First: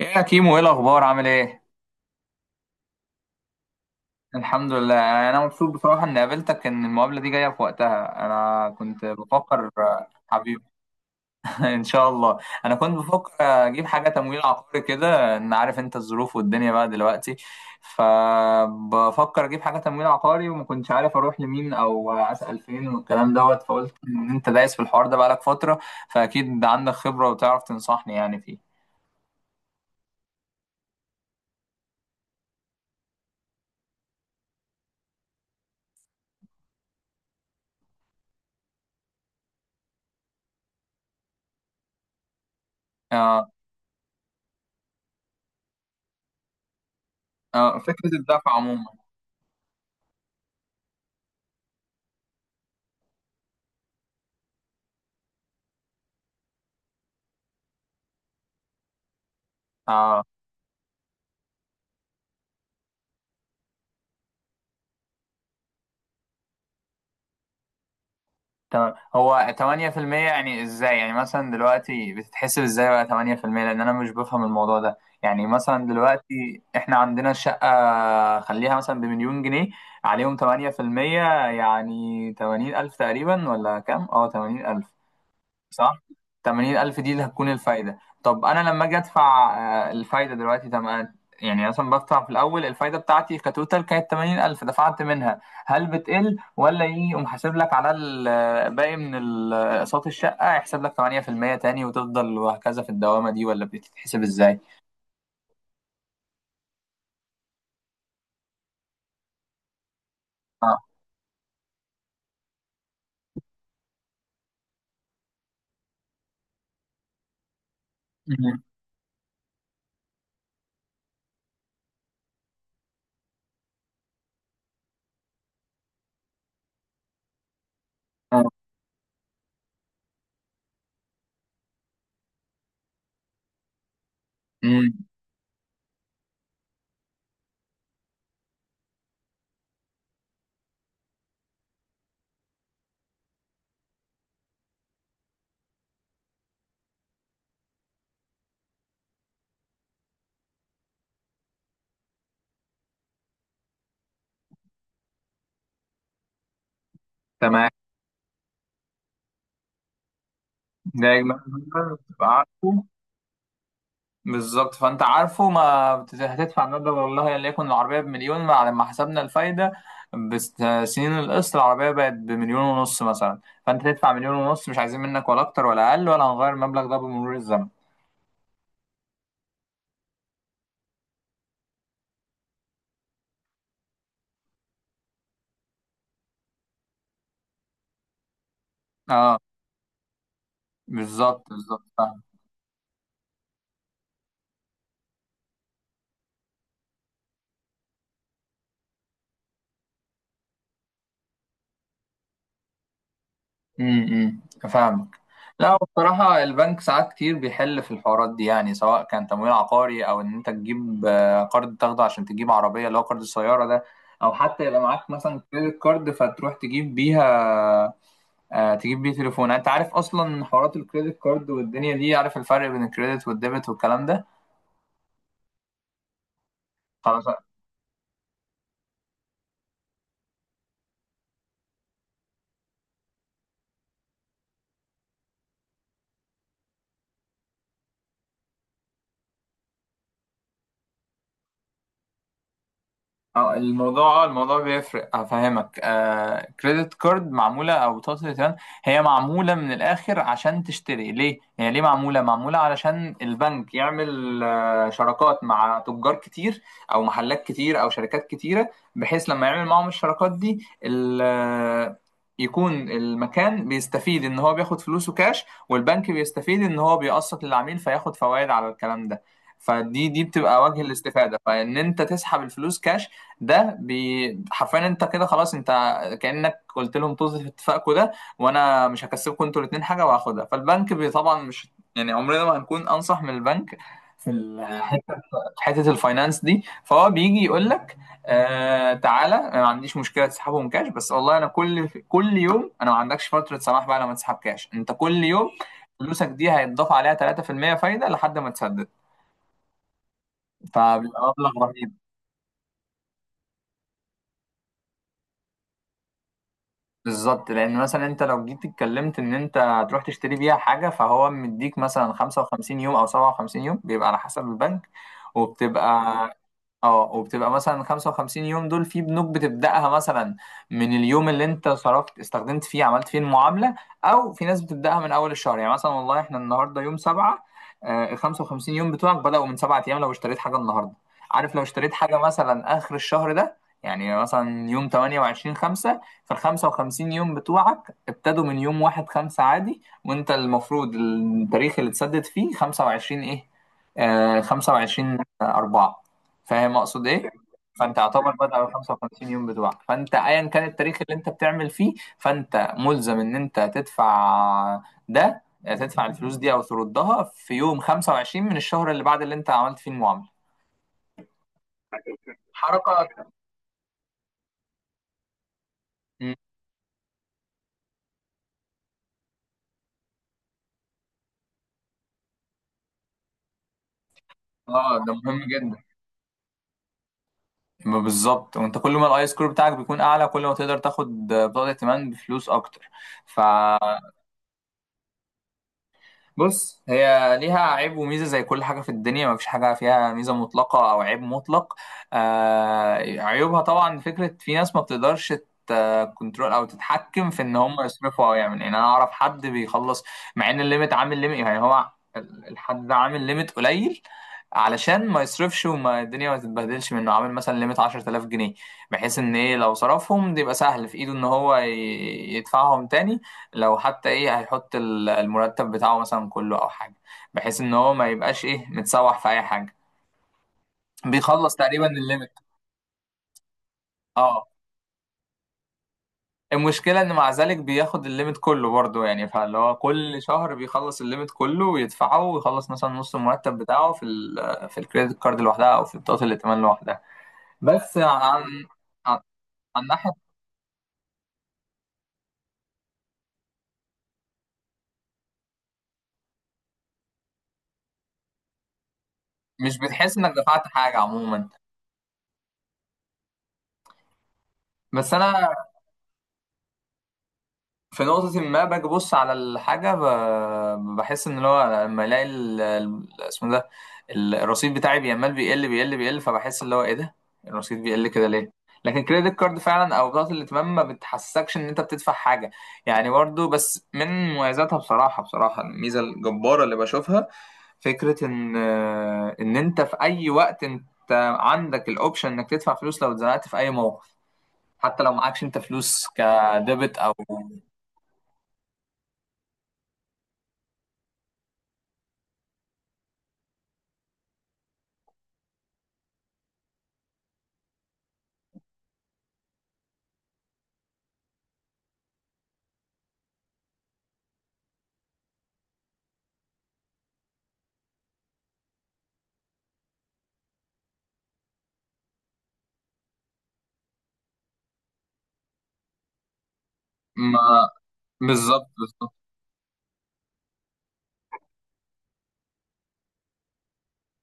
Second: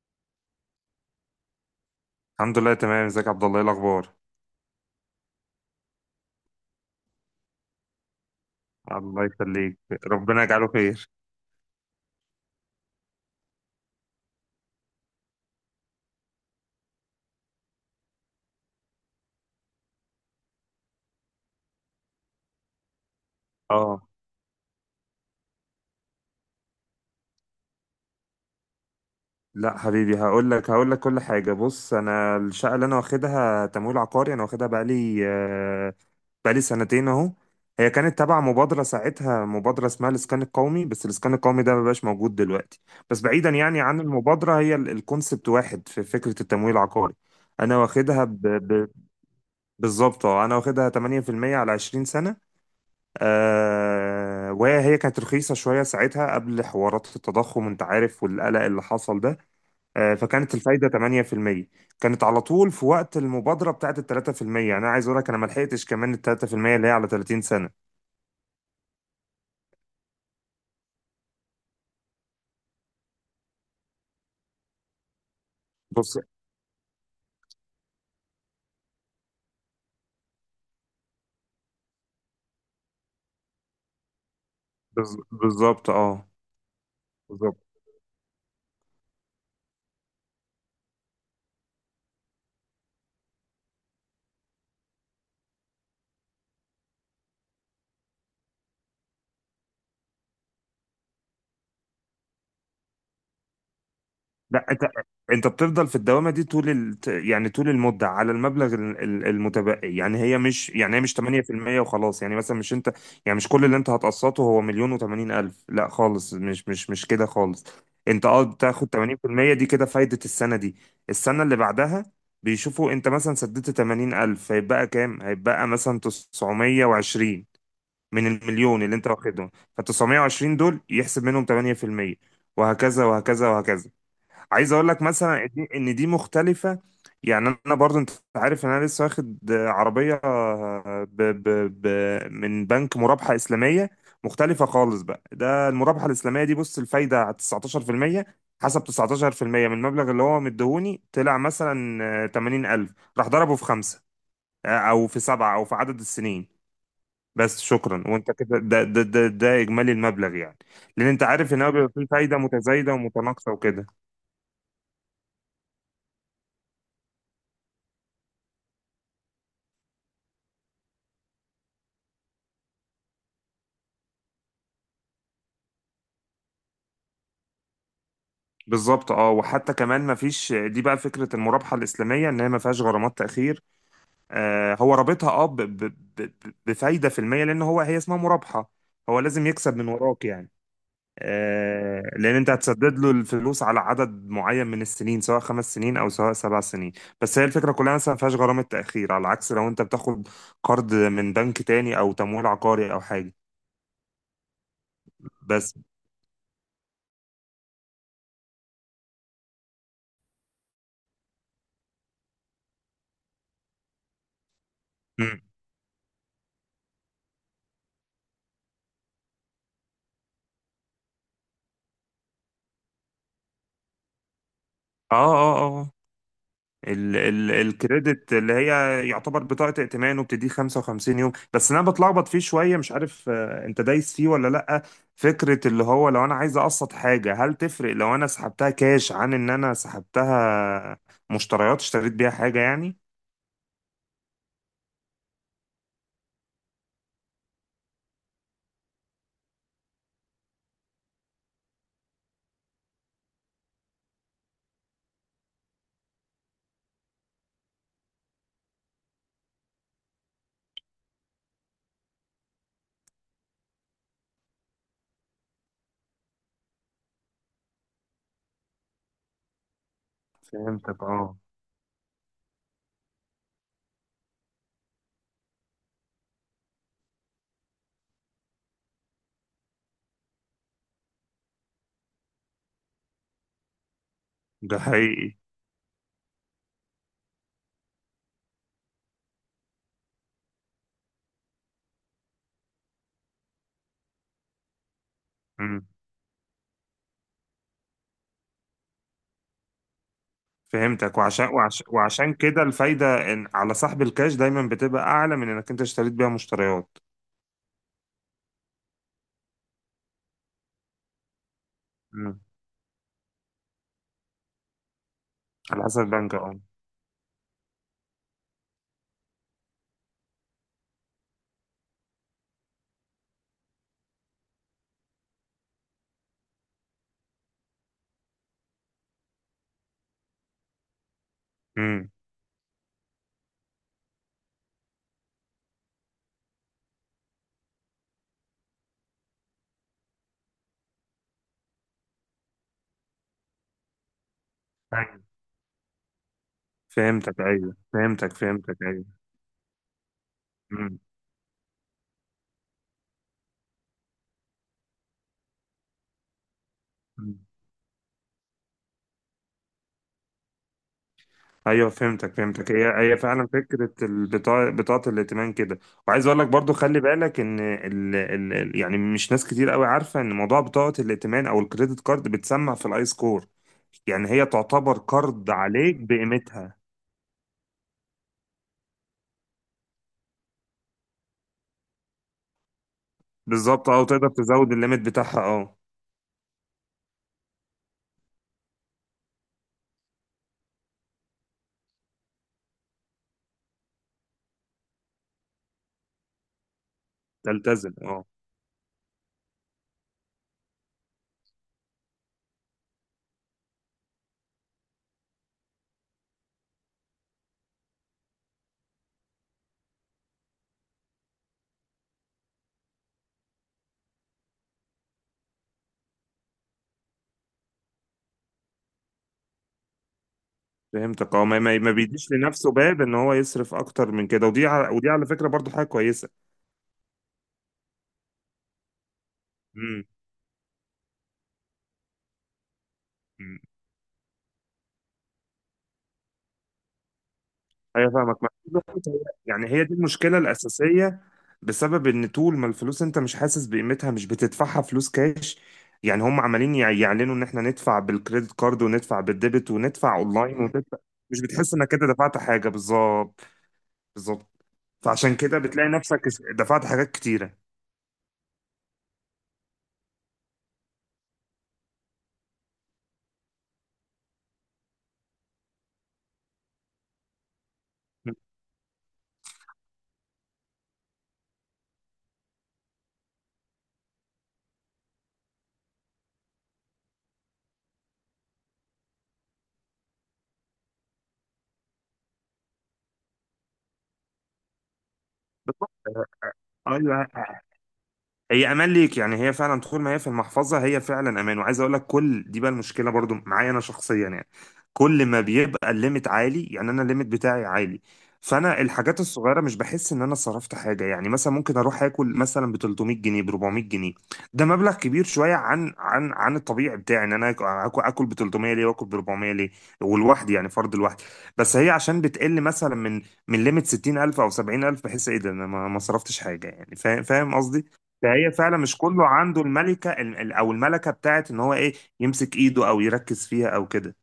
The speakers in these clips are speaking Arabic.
ايه يا كيمو، ايه الاخبار؟ عامل ايه؟ الحمد لله، تمام. ازيك يا عبد الله؟ ايه الاخبار؟ الحمد لله. انا مبسوط بصراحه اني قابلتك، ان المقابله دي جايه في وقتها. انا كنت الله بفكر. يخليك. ربنا حبيبي. يجعله خير. ان شاء الله. انا كنت بفكر اجيب حاجه تمويل عقاري كده، ان عارف انت الظروف والدنيا بقى دلوقتي. فبفكر اجيب حاجه تمويل عقاري، وما كنتش عارف اروح لمين او اسال فين والكلام دوت. فقلت اه، ان انت دايس في الحوار ده بقالك فتره، فاكيد عندك خبره وتعرف تنصحني يعني فيه. لا حبيبي، هقول لك كل حاجه. بص، انا الشقه اللي انا واخدها تمويل عقاري، انا واخدها بقالي سنتين اهو. هي كانت تبع مبادره ساعتها، مبادره اسمها الاسكان القومي، بس الاسكان القومي ده مبقاش موجود دلوقتي. بس بعيدا آه. يعني عن المبادره، هي الكونسبت واحد في فكره التمويل العقاري. انا آه، فكره واخدها ب... الدفع عموما. ب... بالظبط، انا واخدها 8% على 20 سنه. وهي كانت رخيصة شوية ساعتها قبل حوارات التضخم، انت عارف، والقلق اللي حصل ده. آه. فكانت الفايدة 8%. كانت على طول في وقت المبادرة بتاعت ال 3%. انا عايز اقول لك، انا ما لحقتش كمان ال 3% اللي هي على 30 سنة. تمام، هو 8% يعني ازاي؟ يعني مثلا دلوقتي بتتحسب ازاي بقى 8%؟ لان انا مش بفهم الموضوع ده. يعني مثلا بص، دلوقتي احنا عندنا الشقة، خليها مثلا بمليون جنيه، عليهم 8% يعني 80 ألف تقريبا، ولا كام؟ اه، 80 ألف. بالظبط صح. اه. 80,000 دي اللي هتكون الفايدة. طب أنا لما أجي أدفع، آه، الفايدة دلوقتي تمام. يعني مثلا بدفع في الأول، الفايدة بتاعتي كتوتال كانت 80,000، دفعت منها، هل بتقل ولا إيه؟ يقوم حاسب لك على الباقي من أقساط الشقة، يحسب لك 8% تاني وتفضل وهكذا في الدوامة دي، ولا بتتحسب إزاي؟ لا، انت بتفضل في الدوامه دي طول يعني طول المده، على المبلغ المتبقي. اه. يعني هي مش 8% وخلاص. يعني مثلا مش انت، يعني مش كل اللي انت هتقسطه هو مليون و80 الف. لا خالص، مش مش مش كده خالص. انت مم. بتاخد 80% دي كده فايده السنه دي، السنه اللي بعدها. بيشوفوا انت مثلا سددت 80 الف هيبقى كام، هيبقى مثلا 920، من آه. المليون اللي انت واخدهم. ف 920 دول يحسب منهم 8%، وهكذا وهكذا وهكذا. عايز اقول مم. لك مثلا ان دي مختلفة. يعني انا برضو، انت عارف ان انا لسه واخد عربية ب ب ب من بنك مرابحة اسلامية مختلفة خالص بقى. ده المرابحة الاسلامية دي، بص، الفايدة على 19%. حسب 19% من المبلغ اللي هو مديهوني، طلع مثلا 80000، راح ضربه في خمسة، او في سبعة، او في عدد السنين. بس تمام، شكرا، وانت كده، ده اجمالي المبلغ يعني. لان ده انت إجمالي عارف ان هو بيبقى المبلغ، فيه تبقى فايدة عارفه. متزايدة ومتناقصة وكده. بالظبط، فانت عارفه ما هتدفع مبلغ، والله ان يكون العربيه بمليون بعد ما حسبنا الفايده بسنين القسط، العربيه بقت بمليون ونص مثلا. فانت تدفع مليون ونص، مش عايزين منك ولا اكتر ولا اقل، ولا هنغير المبلغ ده بمرور الزمن. بالظبط اه، وحتى كمان ما فيش، دي بقى فكره المرابحه الاسلاميه، ان هي ما فيهاش غرامات تاخير. هو رابطها، بفايده في الميه، لان هو، هي اسمها مرابحه. هو اه، لازم يكسب من وراك يعني. بالظبط بالظبط، فاهم. لان انت هتسدد له الفلوس على عدد معين من السنين، سواء 5 سنين او سواء 7 سنين. بس هي الفكره كلها مثلا، ما فيهاش غرامه تاخير، على عكس لو انت بتاخد قرض من بنك تاني او تمويل عقاري او حاجه امم، فاهمك. بس. لا بصراحة، البنك ساعات كتير بيحل في الحوارات دي، يعني سواء كان تمويل عقاري أو إن أنت تجيب، آه، قرض تاخده عشان تجيب عربية، اللي هو قرض السيارة ده. أو حتى يبقى معاك مثلا مم. كريدت كارد فتروح تجيب بيها، آه، تجيب بيه تليفون. يعني انت عارف اصلا حوارات الكريدت كارد والدنيا دي، عارف الفرق بين الكريدت والديبت والكلام ده؟ اه، اه، آه، آه. ال خلاص. ال الكريدت اللي هي يعتبر بطاقة ائتمان، وبتديه 55 يوم. بس انا بتلخبط فيه شوية، مش عارف، انت دايس فيه ولا لأ؟ فكرة اللي هو لو انا عايز اقسط حاجة، هل تفرق لو انا سحبتها كاش، عن ان انا سحبتها مشتريات، اشتريت بيها حاجة يعني؟ اه الموضوع بيفرق، افهمك. آه، كريدت كارد، معموله، او بطاقه الائتمان، هي معموله من الاخر عشان تشتري. ليه هي ليه معموله؟ معموله علشان البنك يعمل، آه، شراكات مع تجار كتير او محلات كتير او شركات كتيره. بحيث لما يعمل معاهم الشراكات دي يكون المكان بيستفيد ان هو بياخد فلوسه كاش، والبنك بيستفيد ان هو بيقسط للعميل فياخد فوائد على الكلام ده. فدي بتبقى وجه فهمتك اه. الاستفاده، فان انت تسحب الفلوس كاش، حرفيا انت كده خلاص. انت كأنك قلت لهم طز في اتفاقكم ده، وانا مش هكسبكم انتوا الاتنين حاجه وهاخدها، فالبنك طبعا مش، يعني عمرنا ما هنكون انصح من البنك في ده حقيقي. في حته الفاينانس دي. فهو بيجي يقول لك، آه تعالى انا ما عنديش مشكله تسحبهم كاش، بس والله انا كل يوم، انا ما عندكش فتره سماح بقى لما تسحب كاش. انت كل يوم مم. فلوسك دي هيتضاف عليها 3% فايده لحد ما تسدد، فهمتك. فبيبقى مبلغ رهيب. وعشان كده الفايدة إن على سحب الكاش دايما بتبقى اعلى من انك انت اشتريت بيها مشتريات. بالظبط، لان مثلا انت لو جيت اتكلمت ان انت هتروح تشتري بيها حاجه، فهو مديك مثلا مم. 55 يوم او 57 يوم، بيبقى على حسب البنك. وبتبقى، على حسب البنك اه. اه، وبتبقى مثلا 55 يوم دول، في بنوك بتبدأها مثلا من اليوم اللي انت صرفت استخدمت فيه عملت فيه المعاملة، او في ناس بتبدأها من اول الشهر. يعني مثلا والله احنا النهارده يوم 7، آه، ال 55 يوم بتوعك بدأوا من 7 ايام لو اشتريت حاجة النهارده. عارف؟ لو اشتريت مم. حاجة مثلا اخر الشهر ده، يعني مثلا يوم 28 5، فال 55 يوم بتوعك ابتدوا من يوم 1 5 عادي. وانت المفروض التاريخ اللي تسدد فيه 25 ايه، آه 25 4. فاهم اقصد ايه؟ فهمتك، ايوه، فانت يعتبر فهمتك، بدأ على فهمتك، ايوه. 55 يوم بتوعك، فانت ايا كان التاريخ مم. اللي انت بتعمل فيه، فانت ملزم ان انت تدفع ده، تدفع الفلوس دي او تردها مم. في يوم 25 من الشهر اللي بعد اللي انت عملت فيه المعامله. ايوه، فهمتك، فهمتك، هي حركة. هي فعلا فكره البطاقه، بطاقه الائتمان كده. وعايز مم. اقول لك برضو، خلي بالك ان يعني مش ناس كتير قوي عارفه ان موضوع بطاقه الائتمان او الكريدت كارد بتسمع في الاي سكور. يعني هي اه، تعتبر ده مهم قرض جدا. عليك بقيمتها. ما بالظبط. وانت كل ما الاي سكور بتاعك بيكون اعلى، كل ما تقدر تاخد بطاقه ائتمان بفلوس اكتر. ف، بالظبط اه، وتقدر تزود الليميت بتاعها اه. بص، هي ليها عيب وميزة زي كل حاجة في الدنيا، ما فيش حاجة فيها ميزة مطلقة أو عيب مطلق. آه، عيوبها طبعا فكرة في ناس ما بتقدرش كنترول أو تتحكم في إن هم تلتزم اه. يصرفوا، أو يعمل. يعني أنا أعرف حد بيخلص مع إن الليميت، عامل ليميت يعني، هو الحد ده عامل ليميت قليل علشان ما يصرفش وما الدنيا ما تتبهدلش منه، عامل مثلا ليميت 10,000 جنيه، بحيث إن إيه، لو صرفهم ده يبقى سهل في إيده إن هو يدفعهم تاني. لو حتى ايه، هيحط المرتب بتاعه مثلا كله او حاجه، بحيث ان هو ما يبقاش ايه متسوح في اي حاجه. فهمتك اه، بيخلص ما ما تقريبا ما بيديش الليمت. لنفسه باب ان هو يصرف اكتر من كده. اه، ودي على فكره برضو حاجه كويسه. المشكله ان مع ذلك بياخد الليمت كله برضه، يعني فاللي هو كل شهر بيخلص الليمت كله ويدفعه، ويخلص مثلا نص المرتب امم. بتاعه في ال في الكريدت كارد لوحدها، او في بطاقه الائتمان لوحدها. بس ايوه فاهمك ما عن عن يعني هي عن دي ناحيه، المشكله الاساسيه. بسبب ان طول ما الفلوس انت مش حاسس بقيمتها، مش بتدفعها فلوس كاش. يعني هم عمالين يعلنوا ان احنا ندفع بالكريدت كارد، وندفع بالديبت، مش وندفع بتحس انك اونلاين، دفعت حاجه وندفع. مش عموما. بتحس انك كده دفعت حاجه. بالظبط. بالظبط. بس فعشان انا كده بتلاقي نفسك دفعت حاجات كتيره. في نقطة ما باجي أبص على الحاجة، بحس إن اللي هو لما ألاقي اسمه ده الرصيد بتاعي بيعمل بيقل، فبحس اللي هو إيه ده، الرصيد بيقل كده ليه؟ لكن كريدت كارد فعلا أو بطاقة الائتمان، ما بتحسكش إن أنت بتدفع حاجة. يعني برضه، بس من مميزاتها بصراحة، بصراحة الميزة الجبارة اللي بشوفها، فكرة إن، إن أنت في أي وقت أنت عندك الأوبشن إنك تدفع فلوس لو اتزنقت في أي موقف، حتى لو معكش أنت بالظبط فلوس كديبت أو. ايوه، هي امان ليك. يعني هي فعلا طول ما هي في المحفظه، هي فعلا امان. وعايز اقول لك كل دي بقى المشكله برضو معايا انا شخصيا يعني. كل ما بيبقى الليميت عالي، يعني انا الليميت بتاعي عالي، فانا الحاجات الصغيره مش بحس ان انا صرفت حاجه. يعني مثلا ممكن اروح اكل مثلا ب 300 جنيه، ب 400 جنيه. ده مبلغ كبير شويه عن الطبيعي بتاعي ان انا اكل. اكل ب 300 ليه، واكل ب 400 ليه؟ والواحد يعني فرد الواحد. بس هي عشان بتقل مثلا من ليميت 60000 او 70000، بحس ايه ده، انا ما صرفتش حاجه يعني. فاهم، فاهم ما قصدي. فهي بالظبط فعلا مش بالظبط. كله عنده الملكة، او الملكة بتاعت ان هو ايه، يمسك ايده او يركز فيها او كده.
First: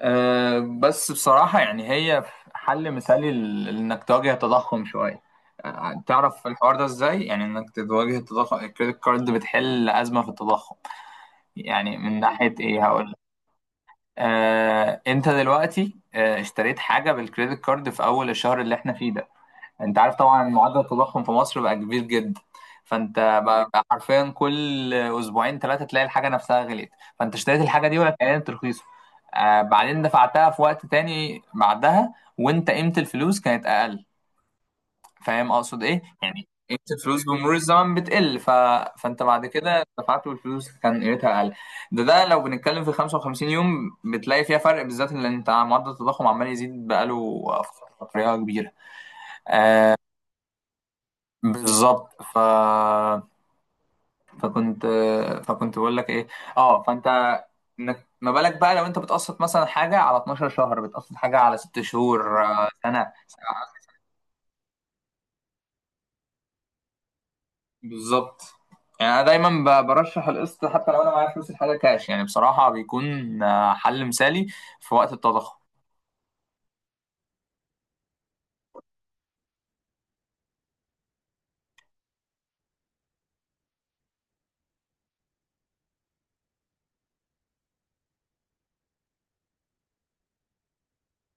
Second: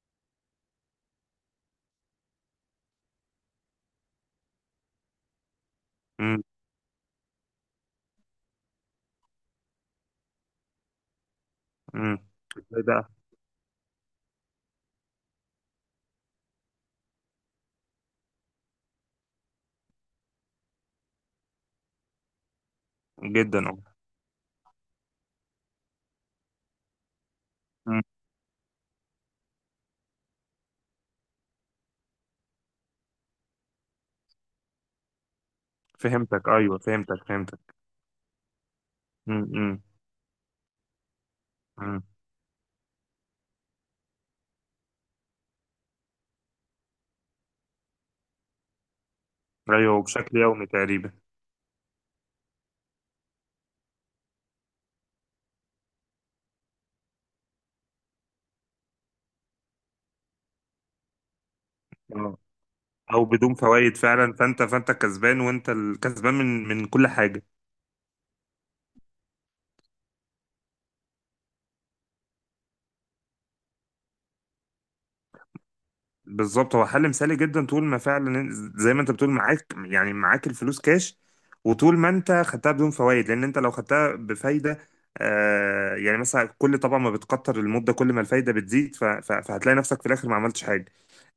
أه بس بصراحة يعني، هي حل مثالي لإنك تواجه التضخم شوية. أه، امم، تعرف الحوار ده إزاي؟ يعني إنك تواجه التضخم، الكريدت كارد بتحل أزمة في التضخم. يعني امم. من ناحية ازاي إيه، هقول بقى؟ لك. أه أنت دلوقتي، أه، اشتريت حاجة بالكريدت كارد في أول الشهر اللي إحنا فيه ده، انت عارف طبعا معدل التضخم في مصر بقى كبير جدا. فانت بقى جدا تمام اه. بقى، حرفيا كل اسبوعين ثلاثه تلاقي الحاجه نفسها غليت. فانت اشتريت الحاجه دي أمم. وقت اعلان ترخيصه، آه بعدين دفعتها في وقت تاني بعدها، وانت قيمه الفلوس كانت اقل. فاهم اقصد ايه؟ يعني فهمتك، قيمه ايوه، الفلوس فهمتك، بمرور فهمتك. الزمن بتقل فانت امم، بعد امم. كده دفعت والفلوس كان قيمتها اقل. ده إمم. ده لو بنتكلم في 55 يوم بتلاقي فيها فرق، بالذات ان انت معدل التضخم عمال يزيد بقاله فتره كبيره. ايوه، وبشكل يومي تقريبا. بالظبط ف... فكنت فكنت بقول لك ايه، اه فانت، انك ما بالك بقى لو انت بتقسط مثلا حاجه على 12 شهر، بتقسط حاجه على 6 اه، شهور، آه، سنه. او بدون فوائد فعلا. فانت كسبان، وانت الكسبان من كل حاجة. بالظبط. يعني انا دايما برشح القسط حتى لو انا معايا فلوس الحاجه كاش. يعني بصراحه بيكون، آه، حل مثالي في وقت التضخم. بالظبط، هو حل مثالي جدا، طول ما فعلا زي ما انت بتقول معاك، يعني معاك الفلوس كاش، وطول ما انت خدتها بدون فوائد. لان انت لو خدتها بفايده، يعني مثلا كل، طبعا ما بتكتر المده كل ما الفايده بتزيد، فهتلاقي نفسك في الاخر ما عملتش حاجه.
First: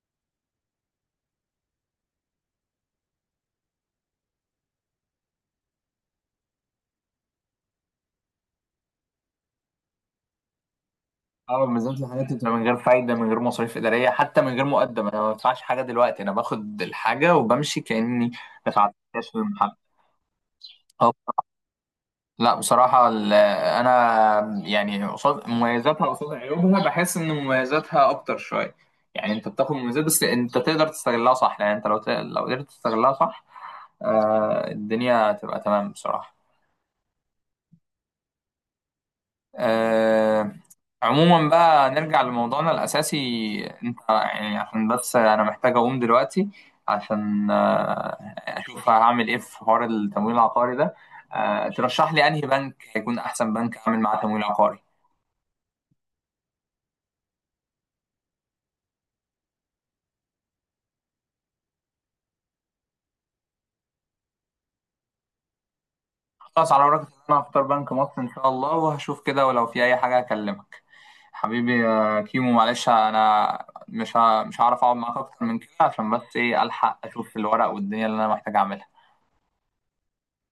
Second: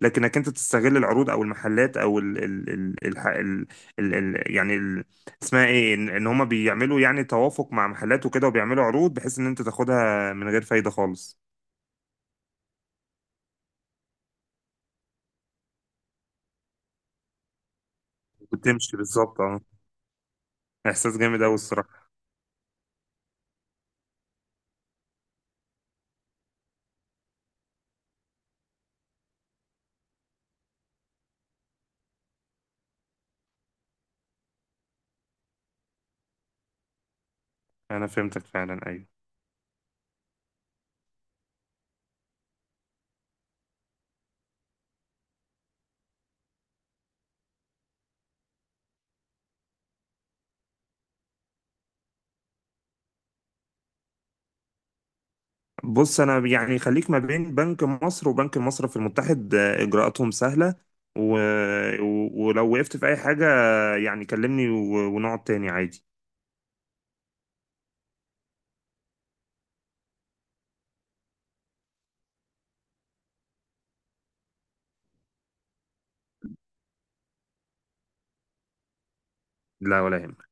لكنك انت تستغل العروض او المحلات او ال ال ال ال ال ال ال يعني ال اسمها ايه، ان هما بيعملوا يعني توافق مع محلات وكده، وبيعملوا عروض بحيث ان انت تاخدها من غير فايده خالص. اه، بالذات الحاجات اللي بتبقى من غير فايده، من غير مصاريف اداريه، حتى من غير مقدم. انا ما بدفعش حاجه دلوقتي، انا باخد الحاجه وبمشي كاني دفعت وتمشي كاش في بالظبط اه. المحل. احساس جامد قوي الصراحه. لا بصراحة أنا يعني قصاد مميزاتها قصاد عيوبها بحس إن مميزاتها أكتر شوية. يعني أنت بتاخد مميزات، بس أنت تقدر تستغلها صح. يعني أنت لو لو قدرت تستغلها صح، آه، الدنيا تبقى تمام بصراحة. انا فهمتك فعلا ايوه. آه، عموما بقى نرجع لموضوعنا الأساسي. أنت يعني عشان بس أنا محتاج أقوم دلوقتي عشان، آه، أشوف هعمل إيه في حوار التمويل العقاري ده. آه، ترشح لي أنهي بنك هيكون أحسن بنك أعمل معاه تمويل عقاري؟ بص، انا يعني خليك ما بين بنك مصر وبنك المصرف المتحد، اجراءاتهم سهله. و... ولو وقفت في اي حاجه، يعني كلمني ونقعد تاني عادي. خلاص، على وراك إن انا هختار بنك مصر ان شاء الله، وهشوف كده ولو في اي حاجه هكلمك. حبيبي يا كيمو، معلش انا مش هعرف اقعد معاك اكتر من كده، عشان بس ايه الحق اشوف الورق والدنيا اللي انا محتاج اعملها. لا، ولا يهمك.